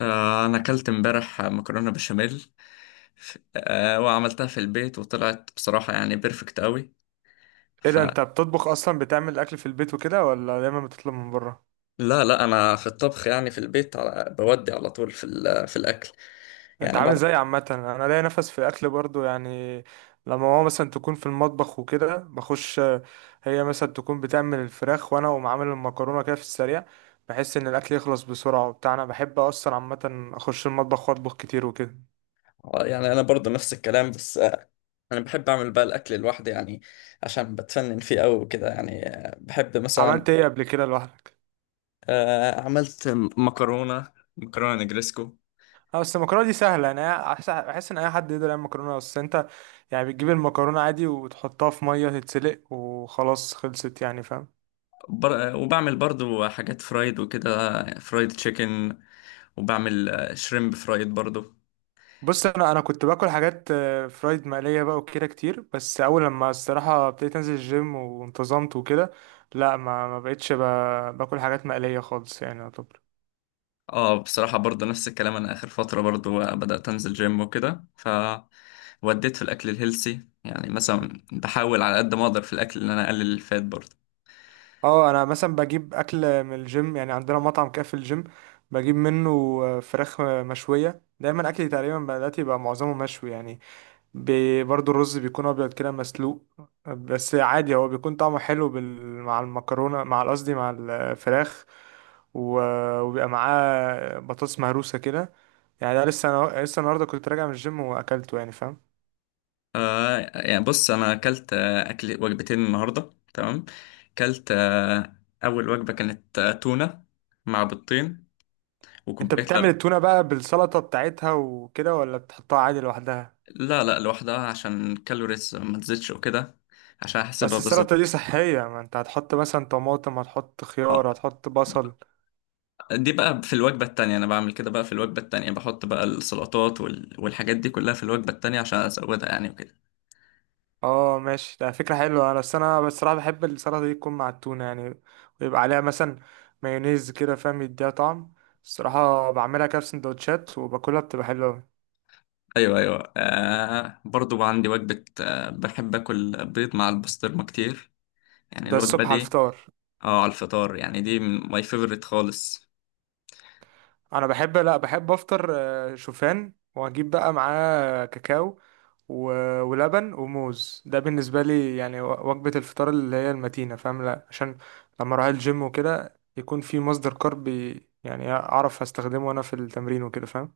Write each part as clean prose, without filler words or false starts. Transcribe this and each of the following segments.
أنا أكلت امبارح مكرونة بشاميل. وعملتها في البيت وطلعت بصراحة يعني بيرفكت أوي. ايه ده؟ فلا انت بتطبخ اصلا، بتعمل اكل في البيت وكده ولا دايما بتطلب من بره؟ لا لا، أنا في الطبخ يعني في البيت على بودي على طول في الأكل، انت يعني عامل بعرف. زي عامه، انا ليا نفس في اكل برضو يعني. لما ماما مثلا تكون في المطبخ وكده بخش، هي مثلا تكون بتعمل الفراخ وانا اقوم عامل المكرونه كده في السريع. بحس ان الاكل يخلص بسرعه وبتاع، انا بحب اصلا عامه اخش المطبخ واطبخ كتير وكده. يعني أنا برضو نفس الكلام، بس أنا بحب أعمل بقى الأكل لوحدي يعني، عشان بتفنن فيه أوي وكده. يعني بحب مثلا. عملت ايه قبل كده لوحدك؟ عملت مكرونة مكرونة نجريسكو. اه بس المكرونه دي سهله، انا بحس ان اي حد يقدر يعمل مكرونه. بس انت يعني بتجيب المكرونه عادي وتحطها في ميه تتسلق وخلاص خلصت، يعني فاهم. وبعمل برضو حاجات فرايد وكده، فرايد تشيكن، وبعمل شريمب فرايد برضو. بص، انا كنت باكل حاجات فرايد، مقليه بقى وكده كتير، بس اول لما الصراحه ابتديت انزل الجيم وانتظمت وكده، لا ما بقتش باكل حاجات مقليه خالص، يعني يعتبر. اه بصراحة برضو نفس الكلام، انا اخر فترة برضو بدأت انزل جيم وكده، ف وديت في الاكل الهيلسي. يعني مثلا بحاول على قد ما اقدر في الاكل ان انا اقلل الفات برضو. اه انا مثلا بجيب اكل من الجيم، يعني عندنا مطعم كده في الجيم بجيب منه فراخ مشويه. دايما اكلي تقريبا دلوقتي بقى معظمه مشوي يعني. برضو الرز بيكون ابيض كده مسلوق. بس عادي هو بيكون طعمه حلو مع المكرونه، مع قصدي مع الفراخ، و... وبيبقى معاه بطاطس مهروسه كده. يعني ده لسه النهارده كنت راجع من الجيم واكلته، يعني فاهم. آه يعني بص، انا اكلت اكل وجبتين النهارده، تمام. اكلت اول وجبة كانت تونة مع بيضتين انت وكوباية بتعمل لبن. التونه بقى بالسلطه بتاعتها وكده، ولا بتحطها عادي لوحدها؟ لا لا لوحدها، عشان الكالوريز ما تزيدش وكده، عشان احسبها بس بالظبط. السلطه دي صحيه، ما انت هتحط مثلا طماطم، هتحط خيار، آه، هتحط بصل. دي بقى في الوجبة التانية. أنا بعمل كده بقى في الوجبة التانية، بحط بقى السلطات والحاجات دي كلها في الوجبة التانية عشان أزودها يعني وكده. اه ماشي، ده فكرة حلوة. انا بس انا بصراحة بحب السلطة دي تكون مع التونة يعني، ويبقى عليها مثلا مايونيز كده فاهم، يديها طعم. الصراحة بعملها كده في سندوتشات وباكلها، بتبقى حلوة أوي. أيوه أيوه، برضو عندي وجبة بحب أكل بيض مع البسطرمة كتير، يعني ده الوجبة الصبح على دي. الفطار. اه على الفطار، يعني دي ماي فيفورت خالص. انا بحب، لا بحب افطر شوفان، واجيب بقى معاه كاكاو و... ولبن وموز. ده بالنسبة لي يعني وجبة الفطار اللي هي المتينة فاهم، لا عشان لما اروح الجيم وكده يكون في مصدر كارب، يعني اعرف استخدمه وانا في التمرين وكده فاهم.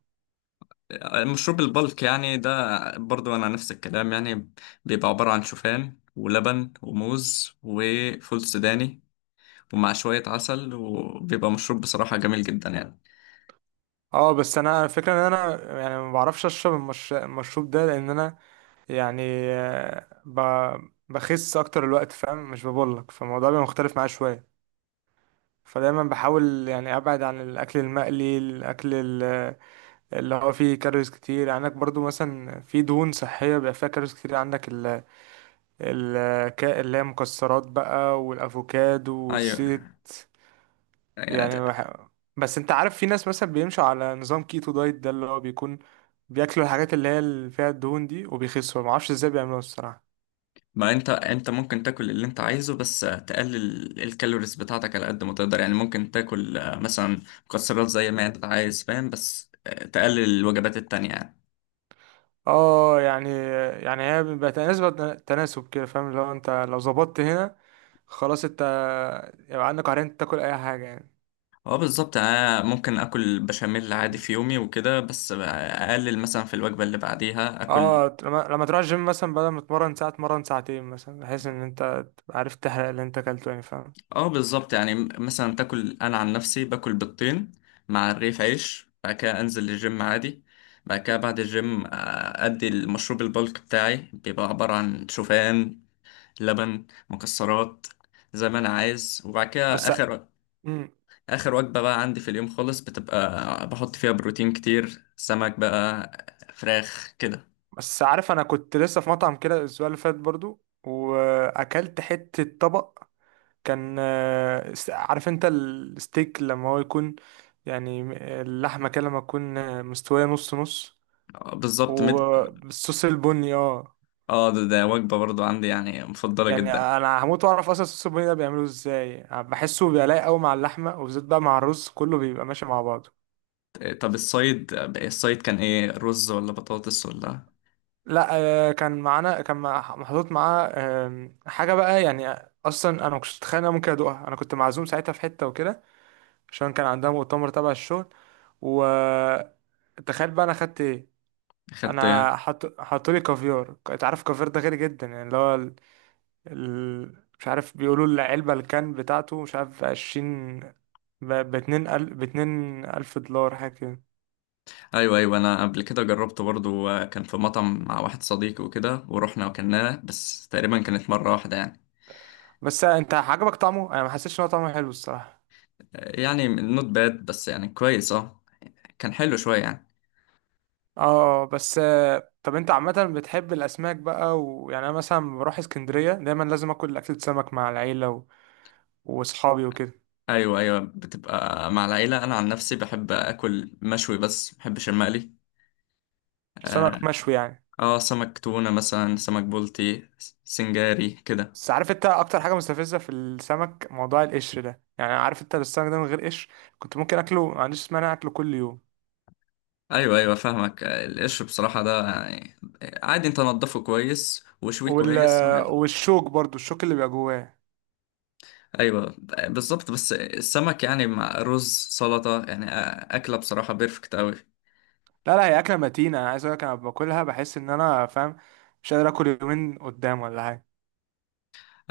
مشروب البلك يعني، ده برضو أنا نفس الكلام يعني. بيبقى عبارة عن شوفان ولبن وموز وفول سوداني ومع شوية عسل، وبيبقى مشروب بصراحة جميل جدا يعني. اه بس انا الفكره ان انا يعني ما بعرفش اشرب المشروب ده، لان انا يعني آه، ب... بخس اكتر الوقت فاهم، مش ببولك، فالموضوع بيبقى مختلف معايا شويه. فدايما بحاول يعني ابعد عن الاكل المقلي، ال- اللي هو فيه كالوريز كتير. يعني عندك برضو مثلا في دهون صحيه بيبقى فيها كالوريز كتير، عندك ال... اللي هي مكسرات بقى والافوكادو أيوه. والزيت. آه، يعني بس انت عارف في ناس مثلا بيمشوا على نظام كيتو دايت، ده اللي هو بيكون بياكلوا الحاجات اللي هي اللي فيها الدهون دي وبيخسوا، ما اعرفش ازاي بيعملوها الصراحه. ما انت ممكن تاكل اللي انت عايزه، بس تقلل الكالوريز بتاعتك على قد ما تقدر يعني. ممكن تاكل مثلا مكسرات زي ما انت عايز، فاهم؟ بس تقلل الوجبات التانية يعني. اه يعني، هي بيبقى تناسب كده فاهم، اللي هو انت لو ظبطت هنا خلاص، انت يبقى عندك عرين تاكل اي حاجه يعني. اه بالظبط. ممكن اكل بشاميل عادي في يومي وكده، بس اقلل مثلا في الوجبة اللي بعديها اكل. اه، لما تروح الجيم مثلا، بدل ما تتمرن ساعه تمرن ساعتين مثلا، بحيث ان انت تبقى عارف تحرق اللي انت اكلته، يعني فاهم. اه بالظبط يعني، مثلا تاكل. انا عن نفسي باكل بيضتين مع رغيف عيش، بعد كده انزل الجيم عادي، بعد كده بعد الجيم ادي المشروب البلك بتاعي، بيبقى عبارة عن شوفان، لبن، مكسرات زي ما انا عايز. وبعد كده بس اخر مم. اخر وجبة بقى عندي في اليوم خالص، بتبقى بحط فيها بروتين كتير، سمك بقى، فراخ كده. بس عارف، انا كنت لسه في مطعم كده الاسبوع اللي فات برضو، واكلت حتة طبق كان عارف انت الستيك لما هو يكون، يعني اللحمة كده لما تكون مستوية نص نص، بالظبط. وبالصوص البني، اه. اه ده وجبة برضو عندي يعني مفضلة يعني جدا. انا هموت واعرف اصلا الصوص البني ده بيعمله ازاي، بحسه بيبقى لايق قوي مع اللحمة، وبالذات بقى مع الرز، كله بيبقى ماشي مع بعضه. طب الصيد كان ايه، رز ولا بطاطس ولا؟ لا، كان معانا، محطوط معاه حاجة بقى يعني. أصلا أنا ما كنتش أتخيل إن أنا ممكن أدوقها، أنا كنت معزوم ساعتها في حتة وكده، عشان كان عندها مؤتمر تبع الشغل. و تخيل بقى أنا خدت إيه؟ خدت إيه؟ أنا حطولي كافيار. أنت عارف الكافيار ده غالي جدا يعني، اللي هو مش عارف، بيقولوا العلبة الكان بتاعته مش عارف 20، 2000 دولار، حاجة كده. ايوه ايوه، انا قبل كده جربت برضو. كان في مطعم مع واحد صديقي وكده، ورحنا وكلناه، بس تقريبا كانت مرة واحدة يعني. بس أنت عجبك طعمه؟ أنا ما حسيتش إن هو طعمه حلو الصراحة. يعني نوت باد، بس يعني كويس اه، كان حلو شوية يعني. اه بس، طب انت عامة بتحب الأسماك بقى؟ ويعني أنا مثلا لما بروح اسكندرية دايما لازم آكل أكلة سمك مع العيلة وأصحابي وكده. أيوة أيوة، بتبقى مع العيلة. أنا عن نفسي بحب أكل مشوي، بس بحبش المقلي. آه, سمك مشوي يعني. سمك تونة مثلا، سمك بولتي، سنجاري كده. بس عارف انت أكتر حاجة مستفزة في السمك، موضوع القشر ده، يعني عارف انت، السمك ده من غير قشر كنت ممكن أكله، ما عنديش مانع أكله كل يوم. أيوة أيوة فاهمك. القش بصراحة ده يعني عادي، أنت نضفه كويس وشويه وال... كويس والشوك برضو، الشوك اللي بيبقى جواه. أيوة بالظبط. بس السمك يعني مع رز سلطة يعني أكلة بصراحة بيرفكت أوي. لا لا، هي أكلة متينة، أنا عايز أقولك أنا باكلها بحس إن أنا فاهم، مش قادر آكل يومين قدام ولا حاجة.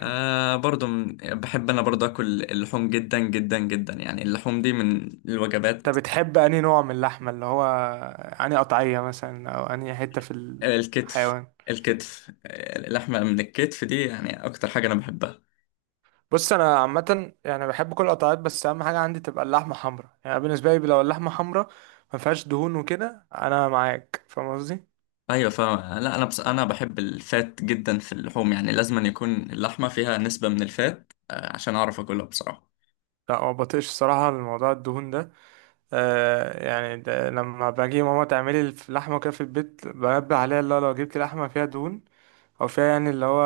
برضو بحب انا برضو اكل اللحوم جدا جدا جدا، يعني اللحوم دي من انت الوجبات. بتحب انهي نوع من اللحمه؟ اللي هو انهي قطعيه مثلا، او انهي حته في الكتف. الحيوان؟ الكتف، اللحمة من الكتف دي يعني أكتر حاجة أنا بحبها. بص انا عامه يعني بحب كل القطعات، بس اهم حاجه عندي تبقى اللحمه حمراء. يعني بالنسبه لي لو اللحمه حمراء ما فيهاش دهون وكده، انا معاك فاهم قصدي. أيوة فاهم. لا أنا، بس أنا بحب الفات جدا في اللحوم، يعني لازم أن يكون اللحمة فيها نسبة من الفات عشان أعرف أكلها بصراحة. لا ما بطيقش الصراحه الموضوع الدهون ده، يعني ده لما باجي ماما تعملي اللحمه كده في البيت بنبه عليها، اللي هو لو جبت لحمه فيها دهون او فيها يعني اللي هو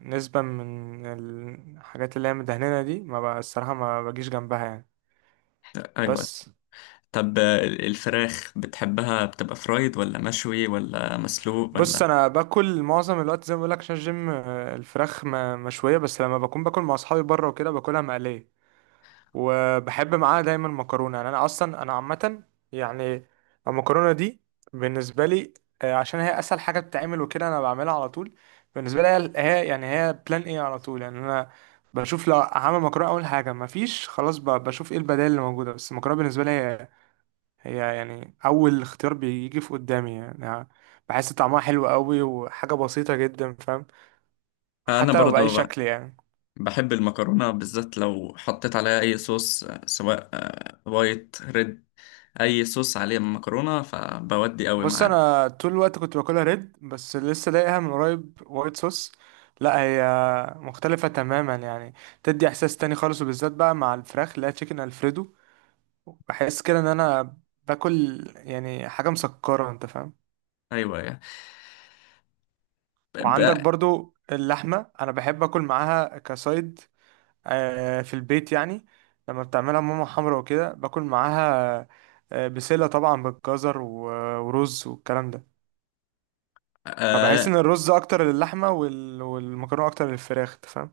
نسبة من الحاجات اللي هي مدهننة دي، ما بقى الصراحة ما بجيش جنبها يعني. أيوة. بس. طب الفراخ بتحبها بتبقى فرايد ولا مشوي ولا مسلوق بص ولا؟ انا باكل معظم الوقت زي ما بقول لك عشان الجيم، الفراخ مشويه، بس لما بكون باكل مع اصحابي بره وكده باكلها مقليه، وبحب معاها دايما مكرونه. يعني انا اصلا، عامه يعني المكرونه دي بالنسبه لي عشان هي اسهل حاجه بتتعمل وكده، انا بعملها على طول. بالنسبه لي يعني هي بلان ايه على طول، يعني انا بشوف لو هعمل مكرونه اول حاجه، مفيش خلاص، بشوف ايه البدائل اللي موجوده. بس المكرونه بالنسبه لي هي يعني اول اختيار بيجي في قدامي. يعني بحس طعمها حلو قوي وحاجه بسيطه جدا فاهم، أنا حتى لو باي برضو شكل يعني. بحب المكرونة، بالذات لو حطيت عليها أي صوص سواء وايت، ريد، أي صوص عليه مكرونة فبودي قوي بص معاه. انا طول الوقت كنت باكلها ريد، بس لسه لاقيها من قريب وايت صوص. لا، هي مختلفه تماما يعني، تدي احساس تاني خالص، وبالذات بقى مع الفراخ، اللي هي تشيكن الفريدو، بحس كده ان انا باكل يعني حاجه مسكره انت فاهم. أيوة. وعندك برضو اللحمه، انا بحب اكل معاها كسايد في البيت يعني، لما بتعملها ماما حمرا وكده باكل معاها بسلة طبعا بالجزر ورز والكلام ده. فبحس لا. ان الرز اكتر للحمة والمكرونة اكتر للفراخ أنت فاهم.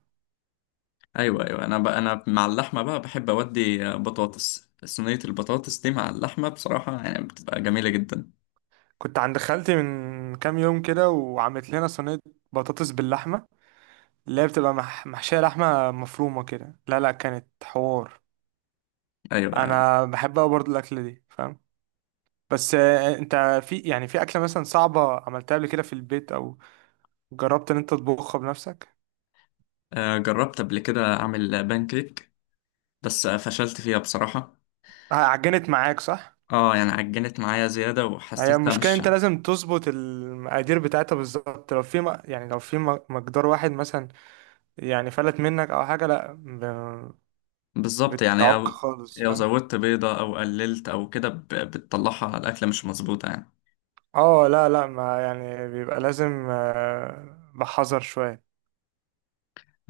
ايوه ايوه، انا مع اللحمه بقى بحب اودي بطاطس صينيه. البطاطس دي مع اللحمه بصراحه يعني بتبقى جميله جدا. كنت عند خالتي من كام يوم كده، وعملت لنا صينية بطاطس باللحمة، اللي هي بتبقى محشية لحمة مفرومة كده، لا لا كانت حوار. ايوه. انا بحب أوي برضه الاكلة دي فاهم. بس انت في يعني في اكلة مثلا صعبة عملتها قبل كده في البيت، او جربت ان انت تطبخها بنفسك؟ جربت قبل كده اعمل بانكيك، بس فشلت فيها بصراحه. عجنت معاك صح. اه يعني عجنت معايا زياده هي وحسيتها المشكله مش انت لازم تظبط المقادير بتاعتها بالظبط، لو في يعني لو في مقدار واحد مثلا يعني فلت منك او حاجه، لا بالظبط يعني. بتعك لو خالص لو فاهم. زودت بيضه او قللت او كده بتطلعها على الاكله مش مظبوطه يعني. اه لا لا، ما يعني بيبقى لازم بحذر شويه.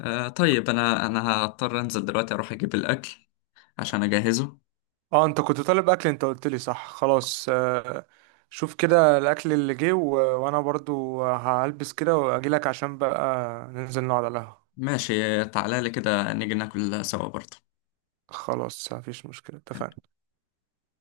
طيب انا هضطر انزل دلوقتي اروح اجيب الاكل عشان اجهزه. اه انت كنت طالب اكل، انت قلت لي صح، خلاص شوف كده الاكل اللي جه، وانا برضو هلبس كده واجي لك، عشان بقى ننزل نقعد على القهوه. ماشي تعالى لي كده، نيجي ناكل سوا برضه. خلاص مفيش مشكله، تمام. اتفقنا.